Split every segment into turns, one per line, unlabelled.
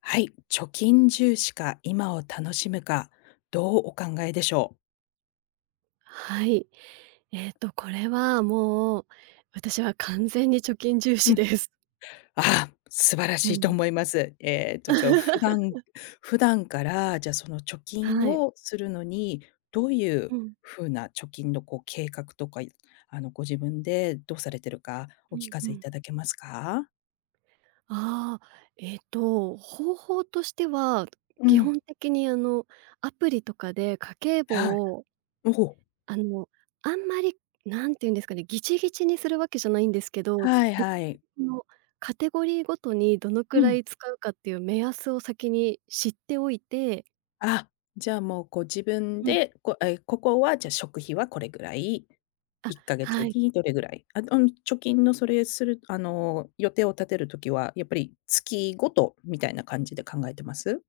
はい、貯金重視か、今を楽しむか、どうお考えでしょう？
はい。これはもう、私は完全に貯金重
う
視
ん。
です。
ああ、素晴らし
う
いと
ん。
思います。じゃあ、普段 から、じゃあ、その貯金
はい。
をするのに、どうい
う
う
ん。
風な貯金の、こう、計画とか、ご自分でどうされてるか、
う
お聞
ん
か
う
せい
ん。
ただけますか？
ああ、方法としては、
う
基
ん、
本的にアプリとかで家計
はい。
簿を、
おお、
あの、あんまり、なんていうんですかね、ギチギチにするわけじゃないんですけど、
はい
で、
はい。
のカテゴリーごとにどのく
う
ら
ん。
い使うかっていう目安を先に知っておいて。
あ、じゃあもうこう自分
うん。
で、こえ、ここはじゃあ食費はこれぐらい、
あ、
1ヶ月
はい。
にどれぐらい、あ、うん、貯金のそれする予定を立てる時は、やっぱり月ごとみたいな感じで考えてます？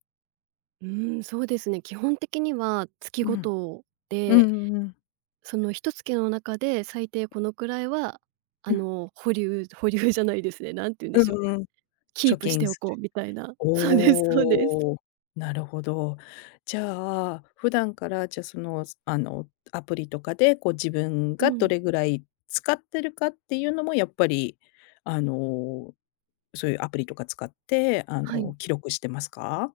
うーん、そうですね。基本的には月
う
ご
ん。
と
うんう
で、
んうん。
その一月の中で最低このくらいは、
うん。
保留じゃないですね、なんて言うんで
う
しょう、
んうん。
キー
貯
プし
金
てお
す
こう
る。
みたいな。そうです、そうです。
おお、なるほど。じゃあ、普段からじゃ、その、すあの、アプリとかでこう自分
う
がど
ん。
れぐらい使ってるかっていうのもやっぱり、あのそういうアプリとか使って、
はい、
記録してますか？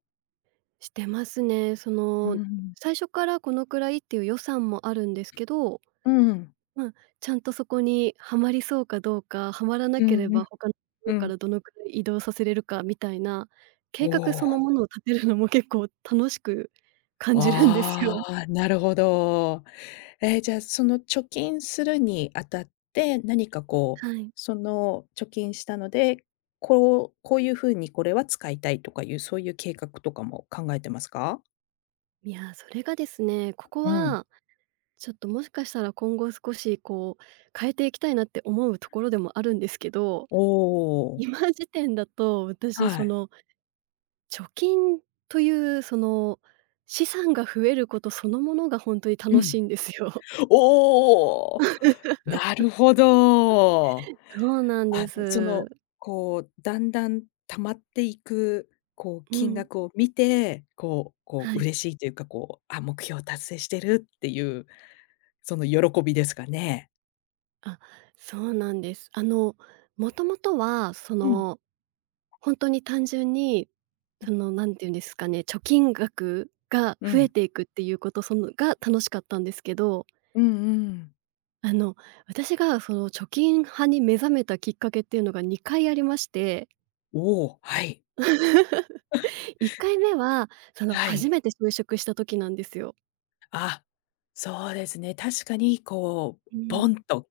してますね。そ
う
の、
ん。
最初からこのくらいっていう予算もあるんですけど、
うん。
まあちゃんとそこにはまりそうかどうか、はまらな
う
けれ
んう
ば
ん、
他のとこ
う
ろか
ん。
らどのくらい移動させれるかみたいな、計
お
画その
お、
ものを立てるのも結構楽しく感じるんです
あ
よ。
あ、なるほど。えーじゃあ、その貯金するにあたって、何かこう、
はい。
その貯金したので、こうこういう風にこれは使いたいとかいう、そういう計画とかも考えてますか？
いや、それがですね、ここ
うん。
はちょっともしかしたら今後少しこう変えていきたいなって思うところでもあるんですけど、
お お、
今時点だと私
は
そ
い。
の貯金というその資産が増えることそのものが本当に
う
楽し
ん。
いんですよ。
おお！なるほど。あ
そうなんで
の、そ
す。
の、こう、だんだん溜まっていく、こう、
う
金
ん。
額を見て、こうこ
は
う、
い。
嬉しいというか、こう、あ、目標を達成してるっていう、その喜びですかね？
あ、そうなんです。もともとは、そ
うん、
の、ほんとに単純に、
うん。
その、何て言うんですかね、貯金額が
う
増え
ん。
ていくっていうこと、そのが楽しかったんですけど、
うんうん。
あの、私が、その、貯金派に目覚めたきっかけっていうのが2回ありまして。
おお、はい、
1回目は、その、
は
初
い。
めて就職した時なんですよ。
あ、そうですね。確かにこう、
う
ボ
ん。
ンと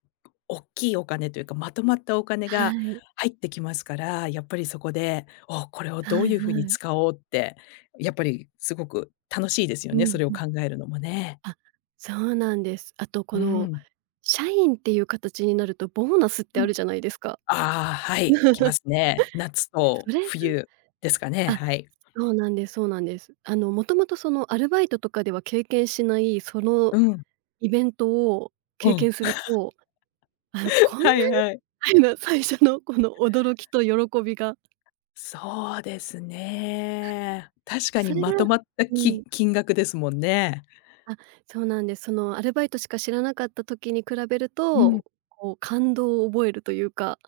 大きいお金というか、まとまったお金
は
が
い。
入ってきますから、やっぱりそこで、お、これを
は
どう
い
いうふうに
はい。
使おうって、やっぱりすごく楽しいですよ
う
ね、
ん
それ
う
を
ん。
考えるのもね。
あ、そうなんです。あとこ
う
の、
ん。
社員っていう形になると、ボーナスって
う
あ
ん。
るじゃないですか。
ああ、はい、来ます ね。夏
そ
と
れが、
冬ですかね、
あ、
はい。
そうなんです、そうなんです。もともとそのアルバイトとかでは経験しない、その
うん、
イベントを
う
経験
ん。
すると、こ んなに
はいはい。
みたいな最初のこの驚きと喜びが、
そうですね。確かに
それが、
まとまった
う
き
ん、
金額ですもんね。
あ、そうなんです。そのアルバイトしか知らなかった時に比べる
うん。
と、こう感動を覚えるというか、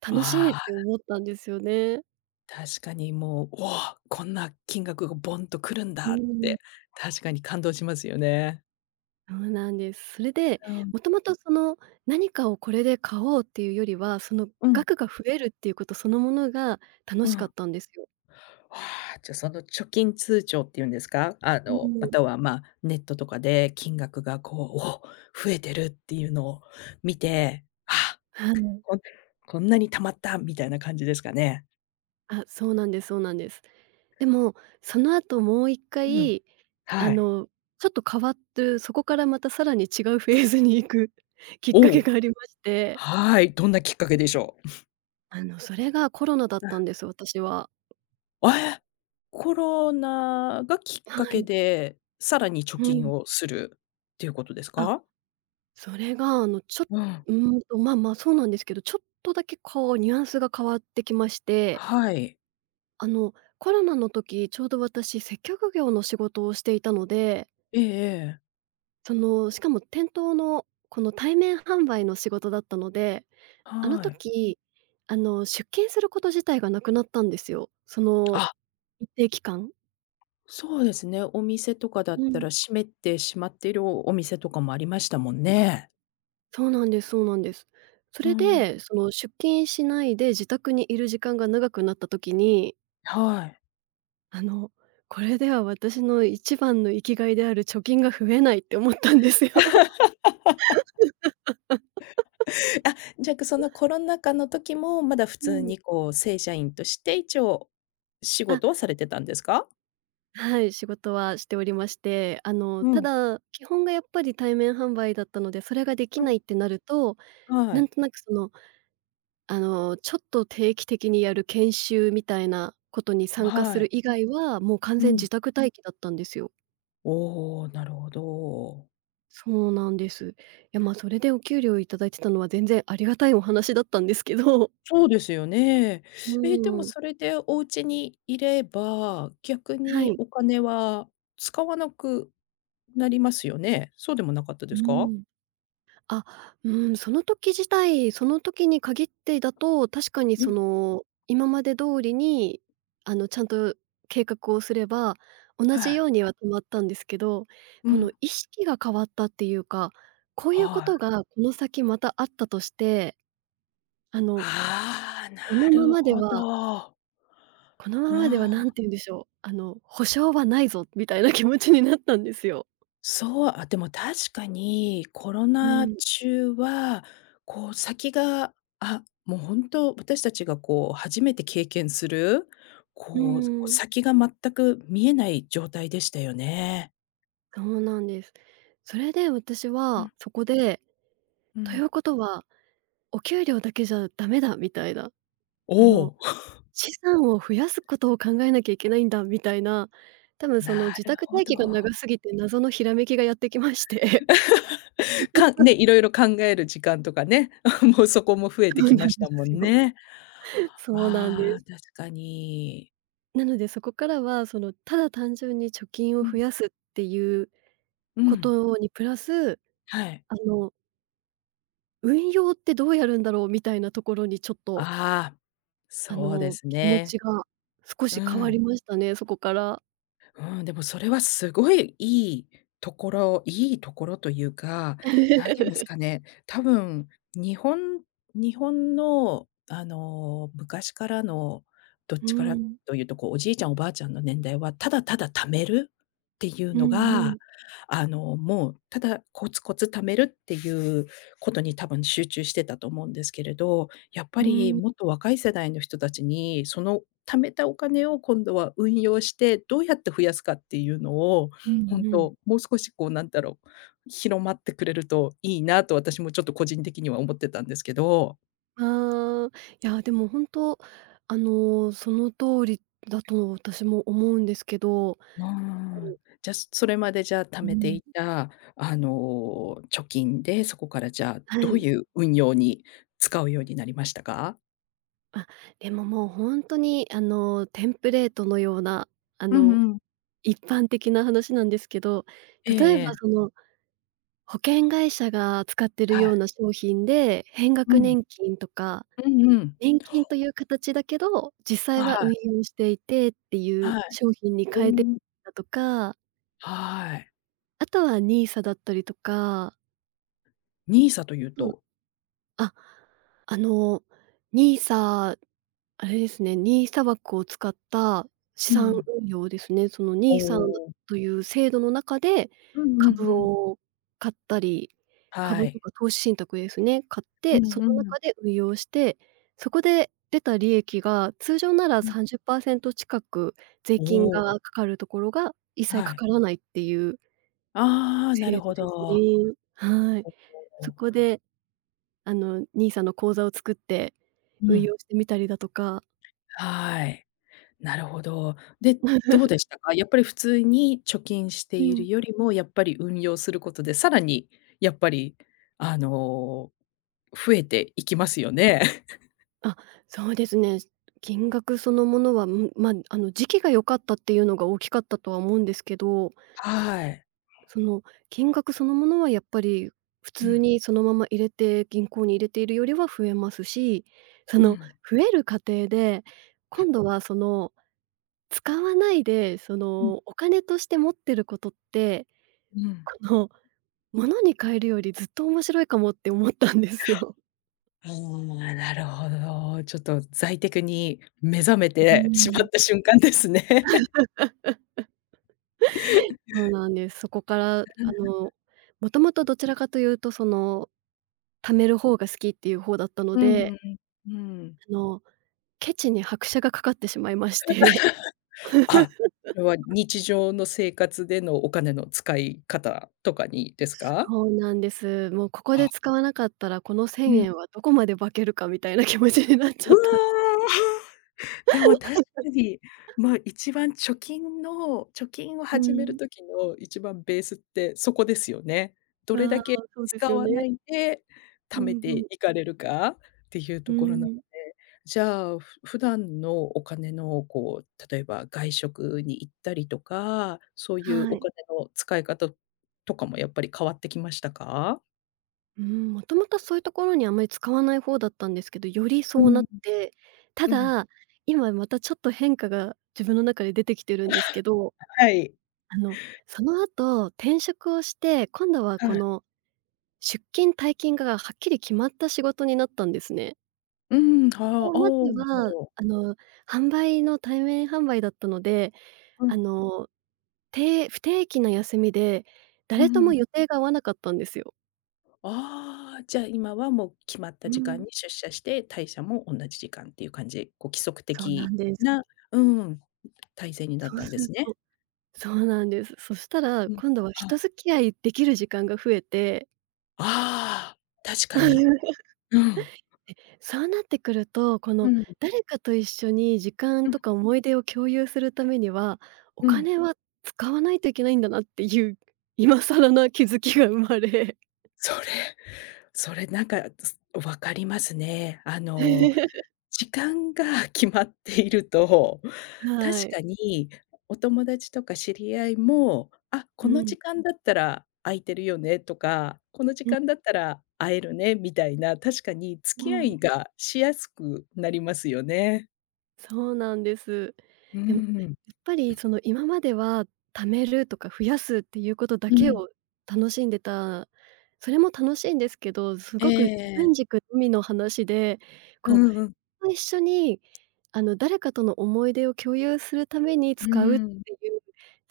楽しいっ
あ
て
あ、
思ったんですよね。
確かにもう、おお、こんな金額がボンと来るん
う
だっ
ん、
て、確かに感動しますよね。
そうなんです。それで、
うん、
もともとその何かをこれで買おうっていうよりは、その
うん、
額が増えるっていうことそのものが楽
う
しかっ
ん。
たんですよ。
ああ、じゃ、その貯金通帳っていうんですか？
う
ま
ん。
たは、ま、ネットとかで金額がこう、おお、増えてるっていうのを見て、ああ、
はい。
こんこんなに貯まったみたいな感じですかね？
あ、そうなんです、そうなんです。でも、その後もう一
うん。
回、あ
はい。
の、ちょっと変わって、そこからまたさらに違うフェーズに行く きっか
お
け
お、
がありまして、
はい、どんなきっかけでしょう？
それがコロナだったんです、私は。
え！コロナがきっ
は
かけ
い。
で、さらに貯
う
金
ん。
をするっていうことです
あ、
か？
それが、ちょっ
うん。
うーんと、まあまあ、そうなんですけど、ちょっとだけこうニュアンスが変わってきまして、
はい。
あの、コロナの時、ちょうど私接客業の仕事をしていたので、
ええええ。
その、しかも店頭のこの対面販売の仕事だったので、あの
はい。
時、出勤すること自体がなくなったんですよ。その
あ、
一定期間。
そうですね。お店とかだっ
う
た
ん。
ら閉めてしまっているお店とかもありましたもんね。
そうなんです、そうなんです。そ
う
れ
ん。
で、その出勤しないで自宅にいる時間が長くなった時に、
はい。
あの、これでは私の一番の生きがいである貯金が増えないって思ったんですよ。
あ、じゃあそのコロナ禍の時も、まだ普
う
通
ん。
にこう正社員として一応仕
あ、
事をされてたんですか？
はい、仕事はしておりまして、
う
た
ん。
だ、基本がやっぱり対面販売だったので、それができ
う
な
ん。
いってなると、
は
な
い。
んとなくそのちょっと定期的にやる研修みたいなことに参加す
は
る
い。
以外は、もう完
う
全
ん。
自宅待機だったんですよ。
おお、なるほど。
そうなんです。いや、まあ、それでお給料いただいてたのは全然ありがたいお話だったんですけど。
そうですよね。
う
え、でも
ん。
それでお家にいれば、逆
は
に
い。
お金は使わなくなりますよね。そうでもなかったで
う
すか？
ん。あ、うん、その時自体、その時に限ってだと、確かに
う
そ
ん。
の、今まで通りに、ちゃんと計画をすれば、同
は
じよ
い。
うには止まったんですけど、
う
この
ん。
意識が変わったっていうか、こういうこ
はい。
とがこの先またあったとして、あの、
ああ、
こ
な
のま
る
まで
ほ
は
ど。
このま
う
までは何
ん。
て言うんでしょう、保証はないぞみたいな気持ちになったんですよ。
そう、あ、でも確かにコロ
う
ナ
ん、
中は、こう先が、あ、もう本当私たちがこう初めて経験する、
う
こう、こう
ーん、
先が全く見えない状態でしたよね。
そうなんです。それで私
う
は、
ん
そこで
う
とい
ん。
うことは、お給料だけじゃダメだみたいな、あ
お
の、
お。
資産を増やすことを考えなきゃいけないんだみたいな、多分その
な
自
る
宅
ほ
待
ど。
機が長すぎて謎のひらめきがやってきまして。
かね、いろいろ考える時間とかね、もうそこも増えて
そう
き
な
ま
ん
し
で
たも
す
ん
よ。
ね。
そうなんで
ああ、
す。
確かに。
なのでそこからは、その、ただ単純に貯金を
う
増
ん、
やすっていう
う
こ
ん。
とにプラス、
はい。
あの、運用ってどうやるんだろうみたいなところにちょっと、
ああ、そうです
気持
ね。
ちが少
う
し変わり
ん。
ましたね、そこから。
うん、でもそれはすごいいいところというか、何て言うんです かね、多分日本のあの、昔からのどっ
うー
ちから
ん。
というと、こう、おじいちゃんおばあちゃんの年代は、ただただ貯めるっていう
う
の
んう
が、
ん。
あの、もう、ただコツコツ貯めるっていうことに多分集中してたと思うんですけれど、やっぱ
うー
り
ん、
もっと若い世代の人たちに、その貯めたお金を今度は運用して、どうやって増やすかっていうのを、
うん
ほん
うん。
と、もう少しこうなんだろう、広まってくれるといいなと私もちょっと個人的には思ってたんですけど。
ああ、いや、でも本当、その通りだと私も思うんですけど。
うーん。じゃ、それまでじゃあ貯
う
めて
ん。
いた、貯金で、そこからじゃあ
は
どう
い。
いう運用に使うようになりましたか？
あ、でももう本当に、テンプレートのような、あ
う
の、
んうん。
一般的な話なんですけど、
ええ
例えば
え
そ
え。
の、保険会社が使ってる
はい。
ような商品で、変
う
額
ん。
年金とか、
うんうん。
年金という形だけど、実
あ、
際は
は
運
い。
用していてっていう
はい。
商品に
お
変えて
お。
たとか、
はい。
あとはニーサだったりとか、
ニーサという
うん、
と
あ、あの、ニーサあれですね、ニーサ枠を使った資
う
産
ん。
運用ですね。その
お
ニーサ
お。
という制度の中で、
うんうん
株
うん。
を買ったり、
は
株と
い。
か投資信託ですね、買っ
う
て、
ん
そ
う
の
ん、
中で運用して、そこで出た利益が、通常なら
うん。
30%近く税金
お
が
お、
かかるところが、一切
は
か
い。
からないっていう
ああ、な
制
る
度
ほ
です
ど。
ね。はい。
お
そ
お。
こで、NISA の口座を作って
う
運
ん。
用してみたりだとか。
はい。なるほど。で、ど うでしたか？やっぱり普通に貯金して
う
い
ん。
るよりも、やっぱり運用することで、さらにやっぱり、あの、増えていきますよね。
あ、そうですね。金額そのものは、ん、ま、時期が良かったっていうのが大きかったとは思うんですけど、
はい。
その、金額そのものはやっぱり普
う
通
ん、
にそのまま入れて銀行に入れているよりは増えますし、そ
う
の、
ん、
増える過程で、今度はその、使わないで、そ
うん、
の、お金として持ってることって、
うん。
この物に変えるよりずっと面白いかもって思ったんですよ。
ああ、なるほど。ちょっと財テクに目覚め
うー
てしま
ん。
った瞬間ですね。
そうなんです。そこから、もともとどちらかというと、その、貯める方が好きっていう方だったの
うん、
で、
うん、うん。
あの、ケチに拍車がかかってしまいまして。
あ、それは日常の生活でのお金の使い方とかにですか？
そうなんです。もうここで
あ、
使わなかったら、この
う
1000
ん。
円はどこまで化けるかみたいな気持ちになっち
う
ゃっ
わ！
た。
でも確かに、まあ、一番貯金の貯金を
う
始める
ん。
時の一番ベースってそこですよね。どれ
あ
だ
あ、
け
そうで
使
すよ
わな
ね。
いで貯
うん
め
う
て
ん。
いかれるかっていう
う
ところなので、
ーん。
じゃあ、ふ普段のお金のこう、例えば外食に行ったりとか、そういう
は
お
い。
金の使い方とかもやっぱり変わってきましたか？
うん、もともとそういうところにあんまり使わない方だったんですけど、より
う
そうな
ん。
って、た
うん。
だ、今またちょっと変化が自分の中で出てきてるんですけど、
はい、
あの、その後転職をして、今度は
は
こ
い。
の出勤退勤がはっきり決まった仕事になったんですね。
うん、は
ここ
あ、ああ、
まで
なるほ
は、
ど。
販売の対面販売だったので、
う
あ
ん、
の、て不定期な休みで、
うんう
誰とも
ん
予定が合わなかったんですよ。
ああ、じゃあ、今はもう決まっ
う
た時間に
ん、
出社して、退社も同じ時間っていう感じで、こう規則
そうな
的
んです。
なうん、体制になっ
そう
たん
す
で
る
すね。
とそうなんです。そしたら、
うん。
今度は
は
人
い。
付き合いできる時間が増えて、
ああ、確かに。うん。
そうなってくると、こ
う
の
ん、
誰かと一緒に時間
うん、
とか思い出を共有するためには、お
うん。
金は使わないといけないんだなっていう、今更な気づきが生まれ。
それ、それなんか、つ分かりますね。時間が決まっていると、確
はい。
かにお友達とか知り合いも、あ、
う
この
ん、
時間だったら空いてるよねとか、この時
うん
間だったら会えるねみたいな、確かに付
う
き合
ん。
いがしやすくなりますよね。
そうなんです。
う
でも、
ん。
やっぱりその今までは貯めるとか増やすっていうことだ
う
け
ん。
を楽しんでた、それも楽しいんですけど、す
え
ごく自
え。
分軸のみの話で、
う
こ
んうん。
う、一緒にあの誰かとの思い出を共有するために使うって
う
いう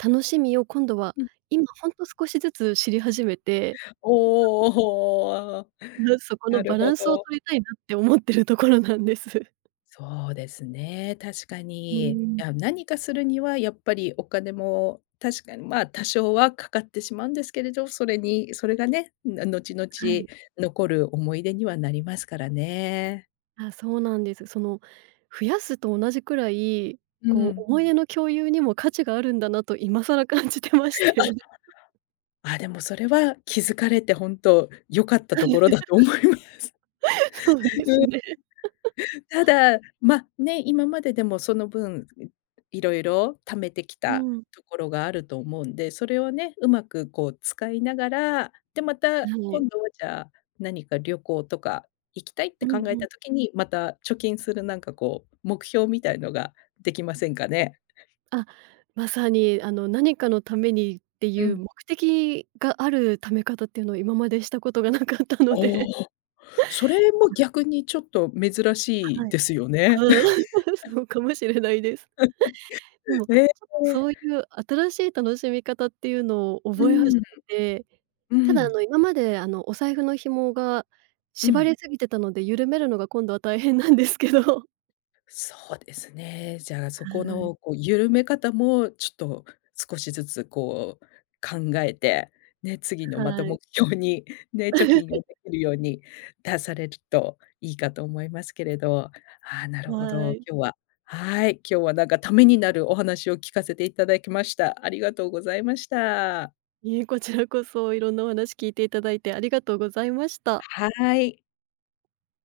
楽しみを今度は
ん。
今ほんと少しずつ知り始めて、
おお。
うん、そこの
な
バ
る
ラ
ほ
ンスを
ど。
取りたいなって思ってるところなんです。
そうですね、確か
うー
に。い
ん、
や、何かするにはやっぱりお金も確かに、ま、多少はかかってしまうんですけれど、それにそれがね、な後々
はい。
残る思い出にはなりますからね。
あ、そうなんです。その、増やすと同じくらい、
う
こう、
ん。
思い出の共有にも価値があるんだなと今更感じてまして。
あ、でもそれは気づかれて本当良かったところだと思います。
そうですね。
ただ、ま、ね、今まででもその分、いろいろ貯めてき
う
た
ん、
ところがあると思うんで、それをね、うまくこう使いながら、で、また
はい。
今度はじゃあ、何か旅行とか行きたいっ
う
て
んう
考え
ん。
た時に、また貯金するなんかこう、目標みたいのができませんかね？
あ、まさに、何かのためにって
う
いう
ん。
目的があるため方っていうのを今までしたことがなかったの
お
で。
お、それも逆にちょっと珍し
は
い
い。
ですよね。
うん、そうかもしれないです。で も、ちょ
ええ。
っとそういう新しい楽しみ方っていうのを
う
覚え始
ん、
めて、
う
ただ
ん、
今までお財布の紐が
う
縛
ん。
りすぎてたので、緩めるのが今度は大変なんですけど。
そうですね。じゃあ、そこ
はい。
の、こう、緩め方も、ちょっと少しずつ、こう、考えて、ね、次のまた
はい。
目標に、ね、貯金をできるように出されるといいかと思いますけれど。ああ、なるほ
は
ど。
い。
今日ははい、今日はなんかためになるお話を聞かせていただきました。ありがとうございました。
いえ、こちらこそいろんなお話聞いていただいてありがとうございました。
はい。